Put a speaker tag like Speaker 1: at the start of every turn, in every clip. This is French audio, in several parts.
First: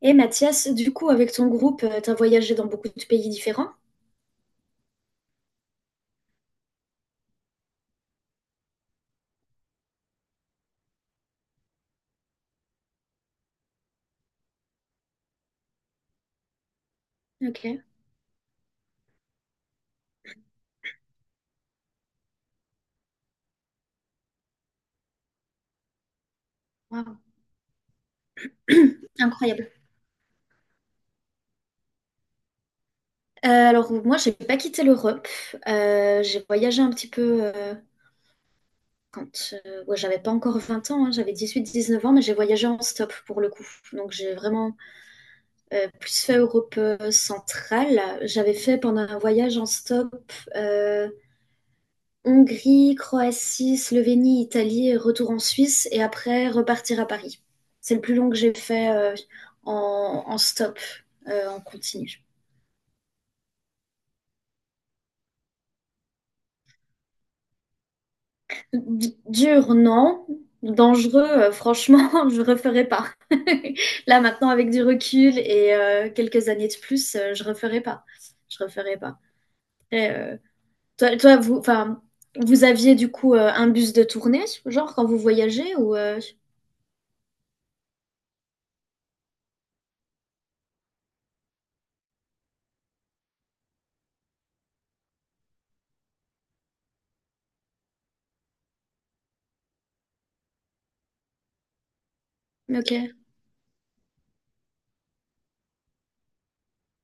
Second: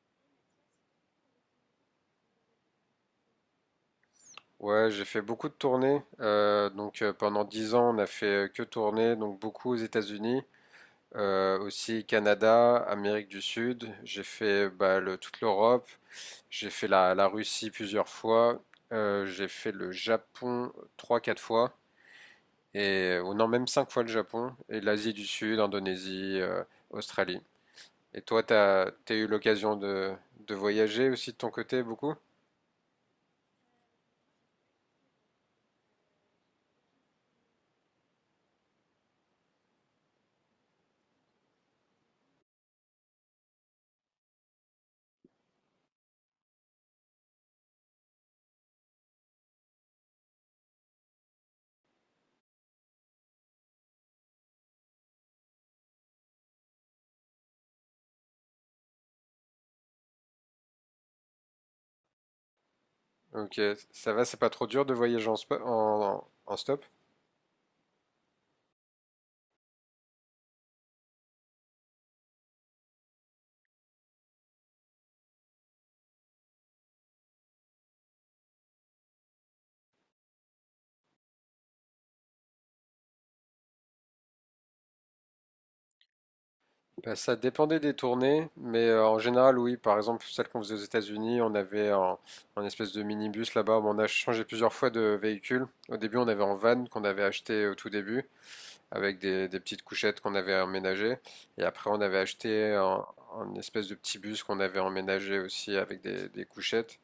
Speaker 1: Et Mathias, du coup, avec ton groupe, t'as voyagé dans beaucoup de pays différents.
Speaker 2: Ouais, j'ai fait beaucoup de tournées. Pendant 10 ans, on a fait que tourner, donc beaucoup aux États-Unis, aussi Canada, Amérique du Sud. J'ai fait toute l'Europe. J'ai fait la
Speaker 1: Ok.
Speaker 2: Russie plusieurs fois. J'ai fait le Japon trois, quatre fois. Et, ou non, même 5 fois le Japon. Et l'Asie du Sud, Indonésie,
Speaker 1: Wow.
Speaker 2: Australie. Et toi, t'as eu
Speaker 1: Incroyable.
Speaker 2: l'occasion de voyager aussi de ton côté beaucoup?
Speaker 1: Alors, moi, j'ai pas quitté l'Europe. J'ai voyagé un petit peu quand ouais, j'avais pas encore 20 ans, hein, j'avais 18 19 ans, mais j'ai voyagé en stop pour le coup. Donc, j'ai vraiment plus fait Europe centrale. J'avais fait pendant un voyage en stop euh, Hongrie, Croatie, Slovénie, Italie, et retour en Suisse et après repartir à Paris. C'est le plus long que j'ai fait en, en stop, en continu.
Speaker 2: Ok, ça va, c'est pas trop dur de voyager en stop?
Speaker 1: D- dur, non. Dangereux, franchement, je referai pas. Là maintenant, avec du recul et quelques années de plus, je referai pas. Je referai pas. Après, toi, toi, vous, enfin, vous aviez du coup un bus de tournée, genre quand vous voyagez ou
Speaker 2: Ben ça dépendait des tournées, mais en général, oui. Par exemple, celle qu'on faisait aux États-Unis, on avait un espèce de minibus là-bas. Bon, on a changé plusieurs fois de véhicule. Au début, on avait un van qu'on avait acheté au tout début, avec des petites couchettes qu'on avait emménagées. Et après, on avait acheté
Speaker 1: ok,
Speaker 2: un espèce de petit bus qu'on avait emménagé aussi avec des couchettes.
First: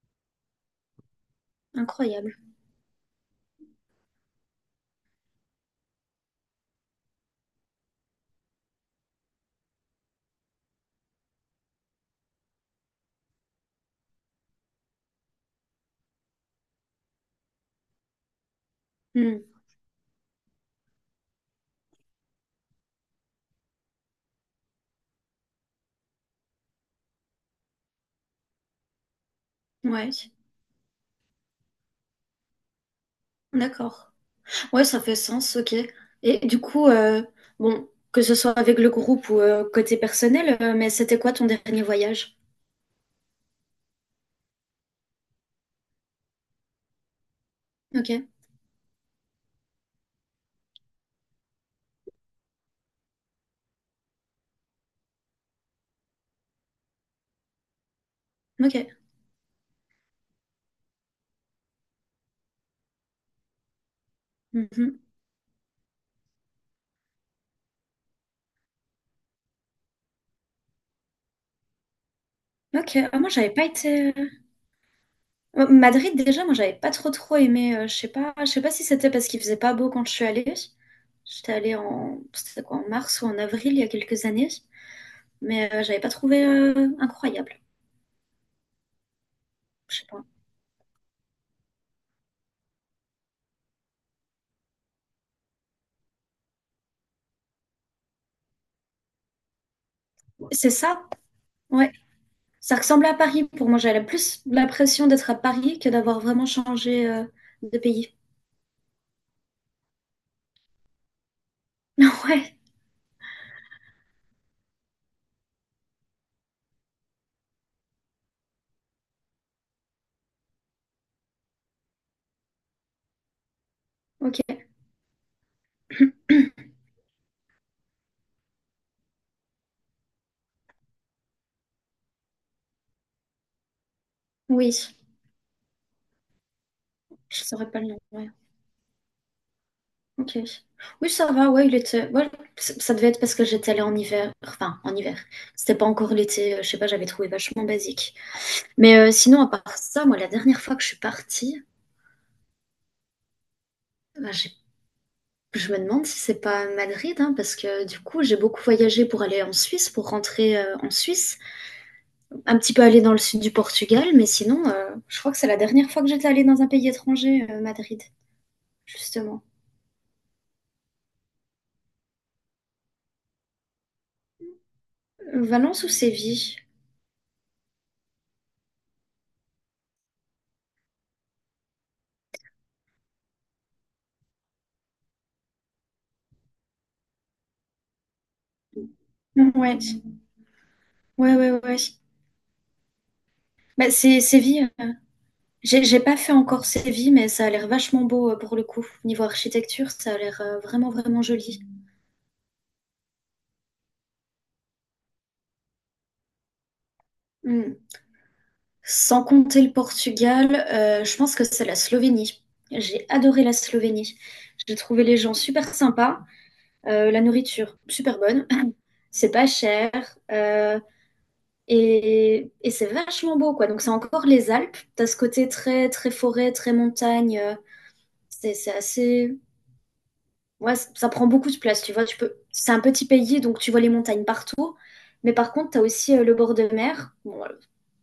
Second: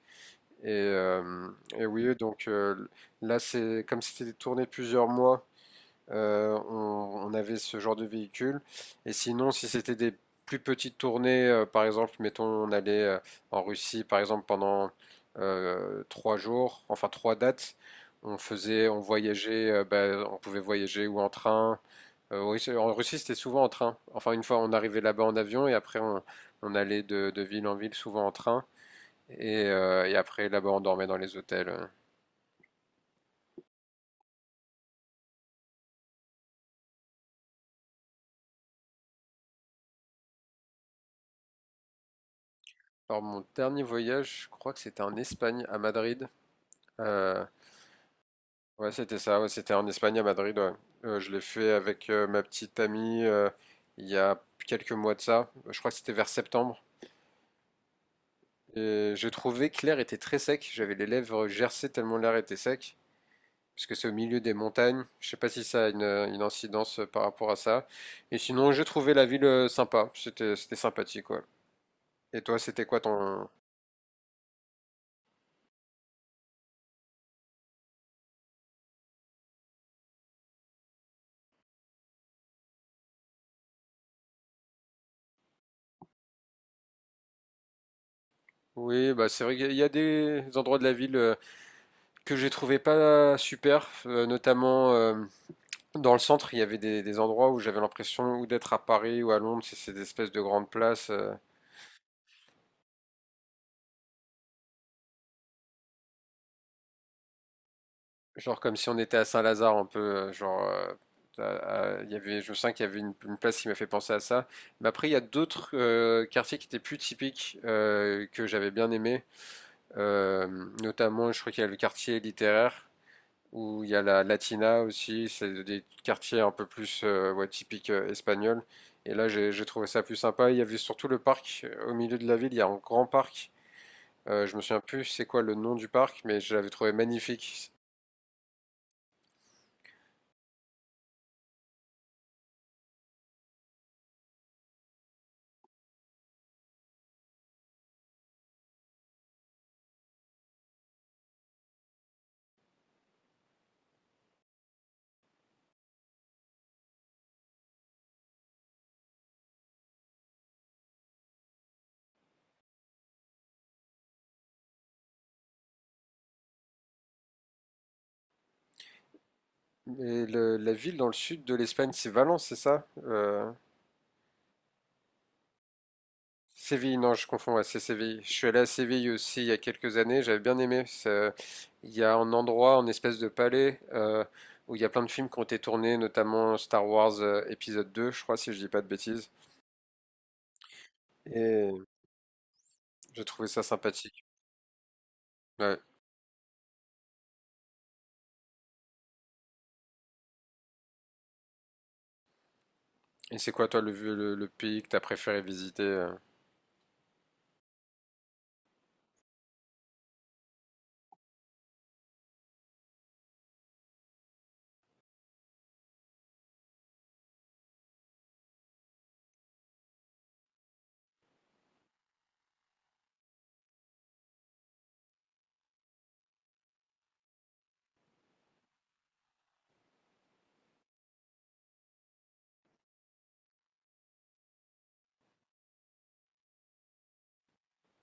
Speaker 2: Et, euh, et oui,
Speaker 1: incroyable.
Speaker 2: là, c'est comme c'était tourné plusieurs mois on avait ce genre de véhicule. Et sinon, si c'était des plus petites tournées, par exemple, mettons, on allait en Russie, par exemple, pendant 3 jours, enfin trois dates, on
Speaker 1: Hmm,
Speaker 2: voyageait, on pouvait voyager ou en train. Oui, en Russie, c'était souvent en train. Enfin, une fois, on arrivait là-bas en avion et après, on allait de ville en ville, souvent en train. Et, euh,
Speaker 1: ouais.
Speaker 2: et après, là-bas, on dormait dans les hôtels.
Speaker 1: D'accord. Ouais, ça fait sens, ok. Et du coup, bon, que ce soit avec le groupe ou côté personnel, mais c'était quoi ton dernier voyage?
Speaker 2: Alors, mon dernier voyage, je crois que c'était en Espagne, à Madrid. Euh,
Speaker 1: Ok,
Speaker 2: Ouais, c'était ça. Ouais, c'était en Espagne, à Madrid. Ouais. Je l'ai fait avec ma petite amie il y a quelques mois de ça. Je crois que c'était vers septembre.
Speaker 1: ok.
Speaker 2: Et j'ai trouvé que l'air était très sec. J'avais les lèvres gercées tellement l'air était sec. Parce que c'est au milieu des
Speaker 1: Mhm.
Speaker 2: montagnes. Je sais pas si ça a une incidence par rapport à ça. Et sinon, j'ai trouvé la ville sympa. C'était sympathique, ouais. Et toi, c'était
Speaker 1: Ok,
Speaker 2: quoi
Speaker 1: ah, moi
Speaker 2: ton…
Speaker 1: j'avais pas été. Madrid déjà, moi j'avais pas trop trop aimé. Je sais pas si c'était parce qu'il faisait pas beau quand je suis allée. J'étais allée en, c'était quoi, en mars ou en avril il y a quelques années, mais j'avais pas trouvé incroyable.
Speaker 2: Oui, bah c'est vrai qu'il y a
Speaker 1: Je sais pas.
Speaker 2: des endroits de la ville que j'ai trouvé pas super, notamment dans le centre, il y avait des endroits où j'avais l'impression ou d'être à Paris ou à Londres, c'est ces espèces de grandes
Speaker 1: C'est ça?
Speaker 2: places,
Speaker 1: Ouais. Ça ressemble à Paris pour moi. J'avais plus l'impression d'être à Paris que d'avoir vraiment changé de pays.
Speaker 2: genre comme si on était à Saint-Lazare un peu, genre il y avait, je
Speaker 1: Ouais,
Speaker 2: sens qu'il y avait une place qui m'a fait penser à ça. Mais après, il y a d'autres quartiers qui étaient plus typiques que j'avais bien aimé. Euh, Notamment, je crois qu'il y a le quartier littéraire où il y a la
Speaker 1: ok.
Speaker 2: Latina aussi, c'est des quartiers un peu plus ouais, typiques espagnols. Et là, j'ai trouvé ça plus sympa. Il y avait surtout le parc au milieu de la ville, il y a un grand parc. Je me
Speaker 1: Oui,
Speaker 2: souviens plus c'est quoi le nom du parc, mais je l'avais trouvé
Speaker 1: je saurais
Speaker 2: magnifique.
Speaker 1: pas le nom. Ouais. Ok. Oui, ça va. Ouais, il était. Ouais, c- ça devait être parce que j'étais allée en hiver. Enfin, en hiver. C'était pas encore l'été. Je sais pas. J'avais trouvé vachement basique. Mais sinon, à part ça, moi, la dernière fois que je suis partie, bah, j'ai- je me demande si c'est pas Madrid, hein, parce que du coup, j'ai beaucoup voyagé pour aller en Suisse, pour rentrer en Suisse. Un petit peu allée dans le sud du Portugal, mais sinon, je crois que c'est la dernière fois que j'étais allée dans un pays étranger, Madrid, justement.
Speaker 2: Et la ville dans le sud de l'Espagne, c'est Valence, c'est ça?
Speaker 1: Valence ou Séville?
Speaker 2: Séville, non, je confonds, ouais, c'est Séville. Je suis allé à Séville aussi il y a quelques années, j'avais bien aimé. Il y a un endroit, une espèce de palais, où il y a plein de films qui ont été tournés, notamment Star Wars épisode 2, je crois, si je dis pas de bêtises.
Speaker 1: Ouais, ouais, ouais,
Speaker 2: Et
Speaker 1: ouais.
Speaker 2: j'ai trouvé ça
Speaker 1: Bah, c'est
Speaker 2: sympathique.
Speaker 1: Séville. Euh,
Speaker 2: Ouais.
Speaker 1: j'ai pas fait encore Séville, mais ça a l'air vachement beau pour le coup. Niveau architecture, ça a l'air vraiment, vraiment joli.
Speaker 2: Et c'est quoi, toi, le pays que t'as préféré visiter?
Speaker 1: Hmm. Sans compter le Portugal, je pense que c'est la Slovénie. J'ai adoré la Slovénie. J'ai trouvé les gens super sympas. La nourriture, super bonne. C'est pas cher. euh, et c'est vachement beau, quoi. Donc, c'est encore les Alpes. T'as ce côté très, très forêt, très montagne. C'est assez. Ouais, c- ça prend beaucoup de place, tu vois. Tu peux... C'est un petit pays, donc tu vois les montagnes partout. Mais par contre, t'as aussi le bord de mer. Bon,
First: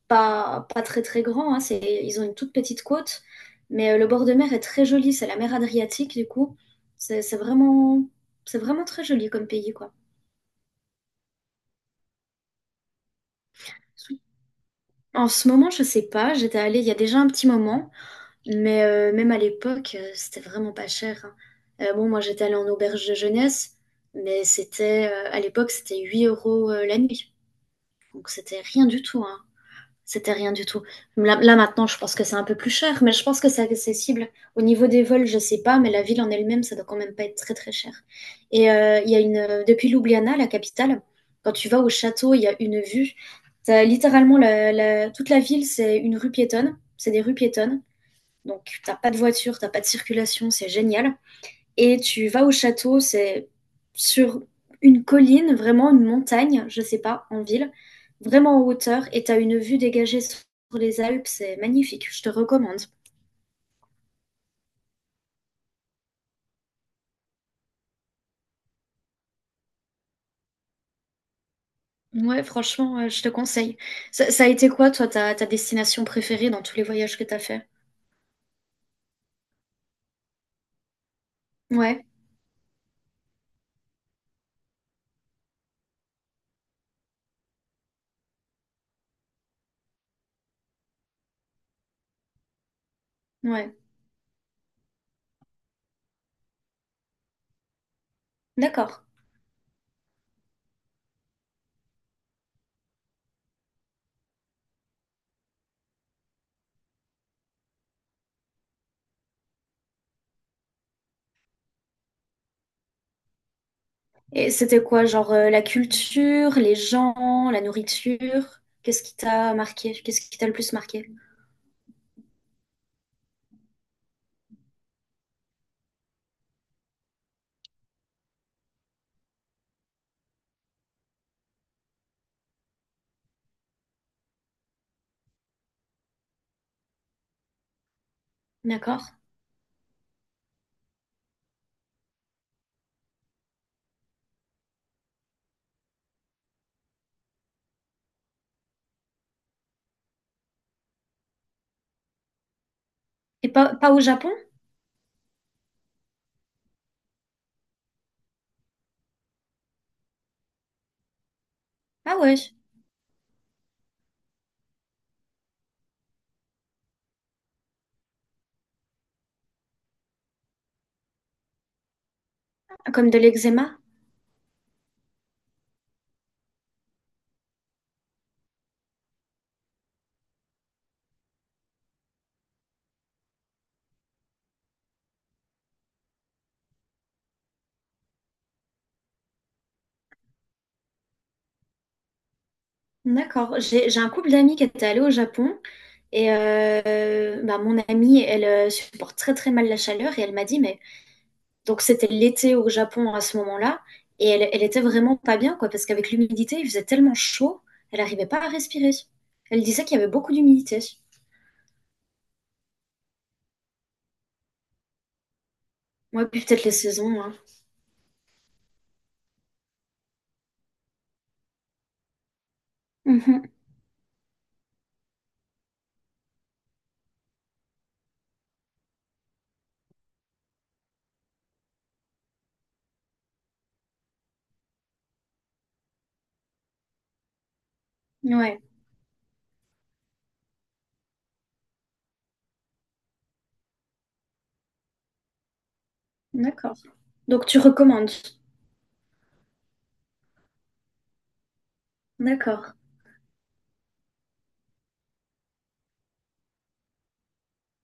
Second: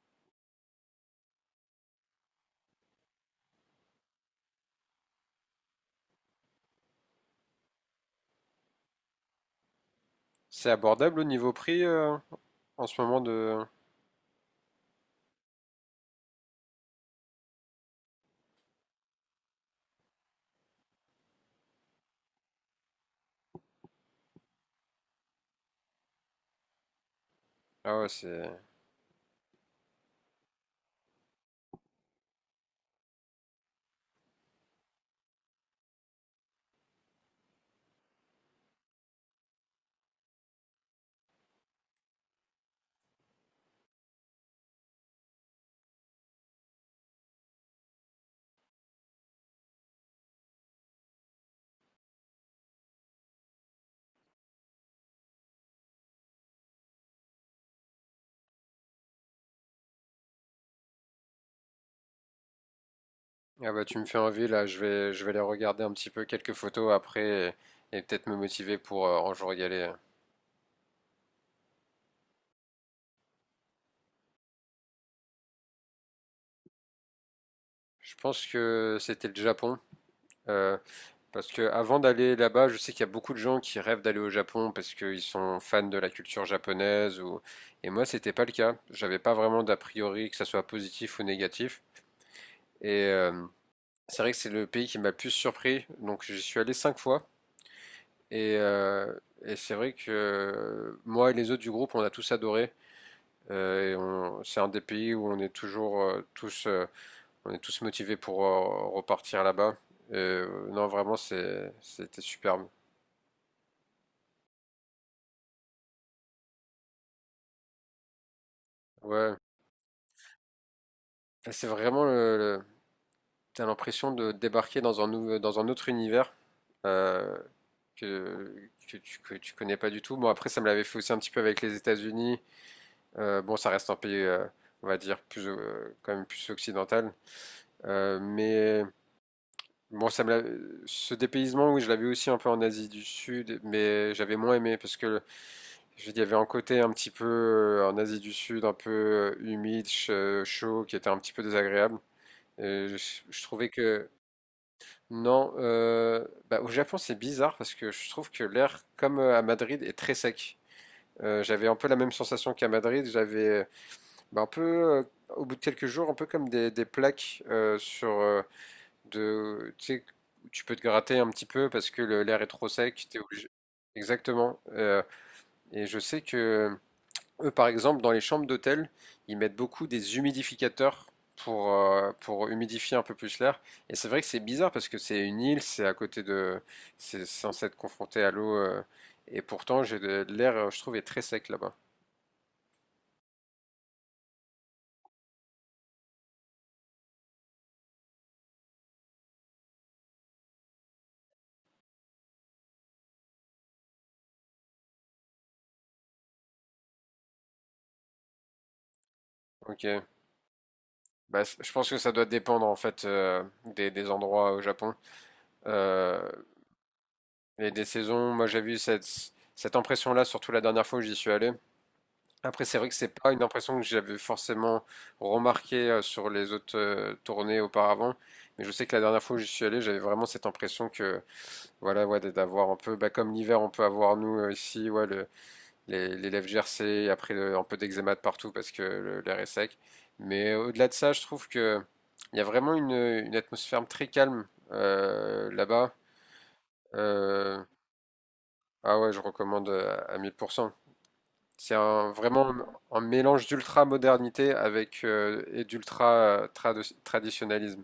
Speaker 1: pas, pas très, très grand. Hein, c'est... Ils ont une toute petite côte. Mais le bord de mer est très joli. C'est la mer Adriatique, du coup. C'est c'est vraiment... c'est vraiment très joli comme pays, quoi.
Speaker 2: C'est abordable au niveau prix, en ce moment de…
Speaker 1: En ce moment, je sais pas. J'étais allée il y a déjà un petit moment, mais même à l'époque, c'était vraiment pas cher, hein. Bon, moi, j'étais allée en auberge de jeunesse, mais c'était à l'époque, c'était 8 € la nuit.
Speaker 2: Ah ouais,
Speaker 1: Donc,
Speaker 2: c'est…
Speaker 1: c'était rien du tout, hein. C'était rien du tout. Là, là, maintenant, je pense que c'est un peu plus cher, mais je pense que c'est accessible. Au niveau des vols, je sais pas, mais la ville en elle-même, ça doit quand même pas être très très cher. Et il y a une depuis Ljubljana, la capitale, quand tu vas au château, il y a une vue. T'as littéralement la- la- toute la ville, c'est une rue piétonne, c'est des rues piétonnes. Donc t'as pas de voiture, t'as pas de circulation, c'est génial. Et tu vas au château, c'est sur une colline, vraiment une montagne, je sais pas, en ville, vraiment en hauteur, et tu as une vue dégagée sur les Alpes, c'est magnifique, je te recommande.
Speaker 2: Ah bah, tu me fais envie, là, je vais aller regarder un petit peu quelques photos après et peut-être me motiver pour un jour y aller.
Speaker 1: Ouais, franchement, je te conseille. Ça a été quoi, toi, ta, ta destination préférée dans tous les voyages que t'as as fait?
Speaker 2: Je pense que c'était le Japon. euh, Parce que avant
Speaker 1: Ouais,
Speaker 2: d'aller là-bas, je sais qu'il y a beaucoup de gens qui rêvent d'aller au Japon parce qu'ils sont fans de la culture japonaise ou… Et moi, c'était pas le cas. J'avais pas vraiment d'a priori que ça soit positif ou négatif. Et euh,
Speaker 1: ouais,
Speaker 2: c'est vrai que c'est le pays qui m'a le plus surpris. Donc j'y suis allé cinq fois. Et,
Speaker 1: d'accord.
Speaker 2: euh, et c'est vrai que moi et les autres du groupe, on a tous adoré. C'est un des pays où on est toujours tous on est tous motivés pour repartir là-bas. Non, vraiment, c'était superbe.
Speaker 1: Et c'était quoi, genre la culture, les gens, la nourriture? Qu'est-ce qui
Speaker 2: Ouais.
Speaker 1: t'a marqué? Qu'est-ce qui t'a le plus marqué?
Speaker 2: C'est vraiment t'as l'impression de débarquer dans un dans un autre univers euh, que, que tu connais pas du tout. Bon, après, ça me l'avait fait aussi un petit peu avec les États-Unis. Bon, ça reste un pays, on va dire, quand même plus occidental. Euh, mais
Speaker 1: D'accord.
Speaker 2: bon, ça me l'a- Ce dépaysement, oui, je l'avais aussi un peu en Asie du Sud, mais j'avais moins aimé parce que, je veux dire, il y avait un côté un petit peu en Asie du Sud, un peu humide, chaud, qui était un petit peu désagréable. Et je
Speaker 1: Et
Speaker 2: trouvais
Speaker 1: pas, pas au
Speaker 2: que
Speaker 1: Japon?
Speaker 2: non, au Japon c'est bizarre parce que je trouve que l'air, comme à Madrid, est très sec. J'avais un peu la même
Speaker 1: Ah ouais,
Speaker 2: sensation qu'à Madrid. J'avais un peu, au bout de quelques jours, un peu comme des plaques sur de, tu sais, où tu peux te gratter un petit peu parce que l'air est trop sec.
Speaker 1: comme de
Speaker 2: T'es obligé.
Speaker 1: l'eczéma?
Speaker 2: Exactement. Et je sais que eux, par exemple, dans les chambres d'hôtel, ils mettent beaucoup des humidificateurs pour humidifier un peu plus l'air. Et c'est vrai que c'est bizarre parce que c'est une île, c'est à côté de, c'est censé être confronté à l'eau. Et pourtant, j'ai de l'air, je trouve, est très sec là-bas.
Speaker 1: D'accord. J'ai un couple d'amis qui étaient allés au Japon et bah, mon amie, elle supporte très très mal la chaleur et elle m'a dit, mais donc c'était l'été au Japon à ce moment-là et elle, elle était vraiment pas bien quoi parce qu'avec l'humidité, il faisait tellement chaud, elle n'arrivait pas à respirer. Elle
Speaker 2: Ok.
Speaker 1: disait qu'il y avait beaucoup d'humidité.
Speaker 2: Bah, je pense que ça doit dépendre en fait des endroits au Japon
Speaker 1: Ouais,
Speaker 2: euh,
Speaker 1: puis peut-être les saisons, hein.
Speaker 2: et des saisons. Moi, j'ai vu cette impression-là, surtout la dernière fois où j'y suis allé. Après, c'est vrai que c'est pas une
Speaker 1: Mhm.
Speaker 2: impression que j'avais forcément remarquée sur les autres tournées auparavant, mais je sais que la dernière fois où j'y suis allé, j'avais vraiment cette impression que, voilà, ouais, d'avoir un peu, bah, comme l'hiver, on peut avoir nous ici, ouais, les lèvres gercées, et après un peu d'eczéma de partout
Speaker 1: Ouais,
Speaker 2: parce que l'air est sec. Mais au-delà de ça, je trouve que il y a vraiment une atmosphère très calme là-bas.
Speaker 1: d'accord. Donc tu
Speaker 2: Euh,
Speaker 1: recommandes.
Speaker 2: ah ouais, je recommande à 1000%. Vraiment
Speaker 1: D'accord,
Speaker 2: un mélange d'ultra-modernité avec et d'ultra-traditionnalisme.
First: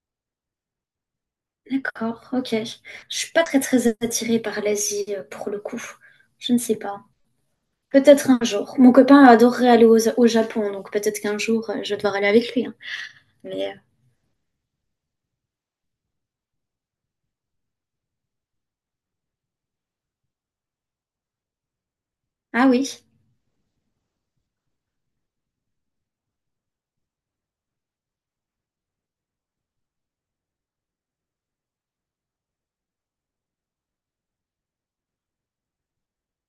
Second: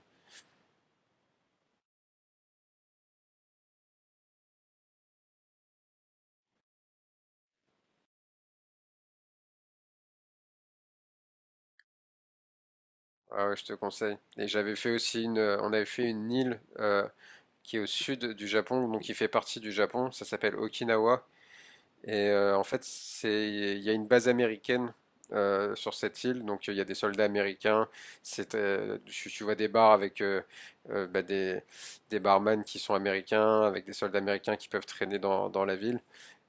Speaker 1: d'accord, ok. Je suis pas très très attirée par l'Asie pour le coup. Je ne sais pas. Peut-être un jour. Mon copain adorerait aller au, au Japon, donc peut-être qu'un jour, je vais devoir aller avec lui, hein.
Speaker 2: Ah ouais, je
Speaker 1: Mais
Speaker 2: te conseille. Et j'avais fait aussi on avait fait une île qui est au sud du Japon, donc qui fait partie du Japon. Ça s'appelle Okinawa. En
Speaker 1: ah
Speaker 2: fait,
Speaker 1: oui,
Speaker 2: il y a une base américaine sur cette île, donc il y a des soldats américains. Tu vois des bars avec euh, bah, des, des barman qui sont américains, avec des soldats américains qui peuvent traîner dans la ville.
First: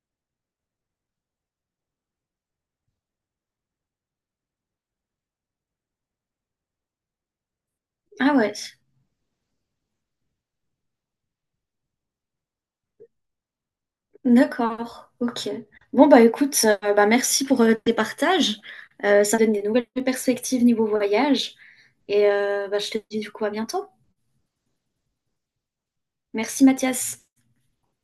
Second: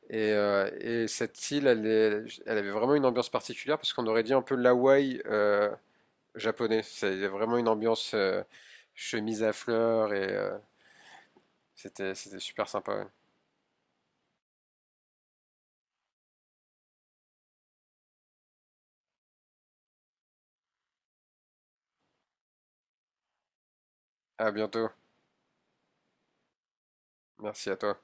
Speaker 2: Et cette île, elle avait vraiment une ambiance particulière parce qu'on aurait dit un peu l'Hawaï japonais. C'est il y a vraiment une ambiance
Speaker 1: ah ouais,
Speaker 2: chemise à fleurs c'était super sympa. Ouais.
Speaker 1: d'accord, ok. Bon bah écoute, bah merci pour tes partages. Ça donne des nouvelles perspectives niveau voyage. Et bah, je te dis du coup à bientôt.
Speaker 2: À bientôt.
Speaker 1: Merci Mathias.
Speaker 2: Merci à toi.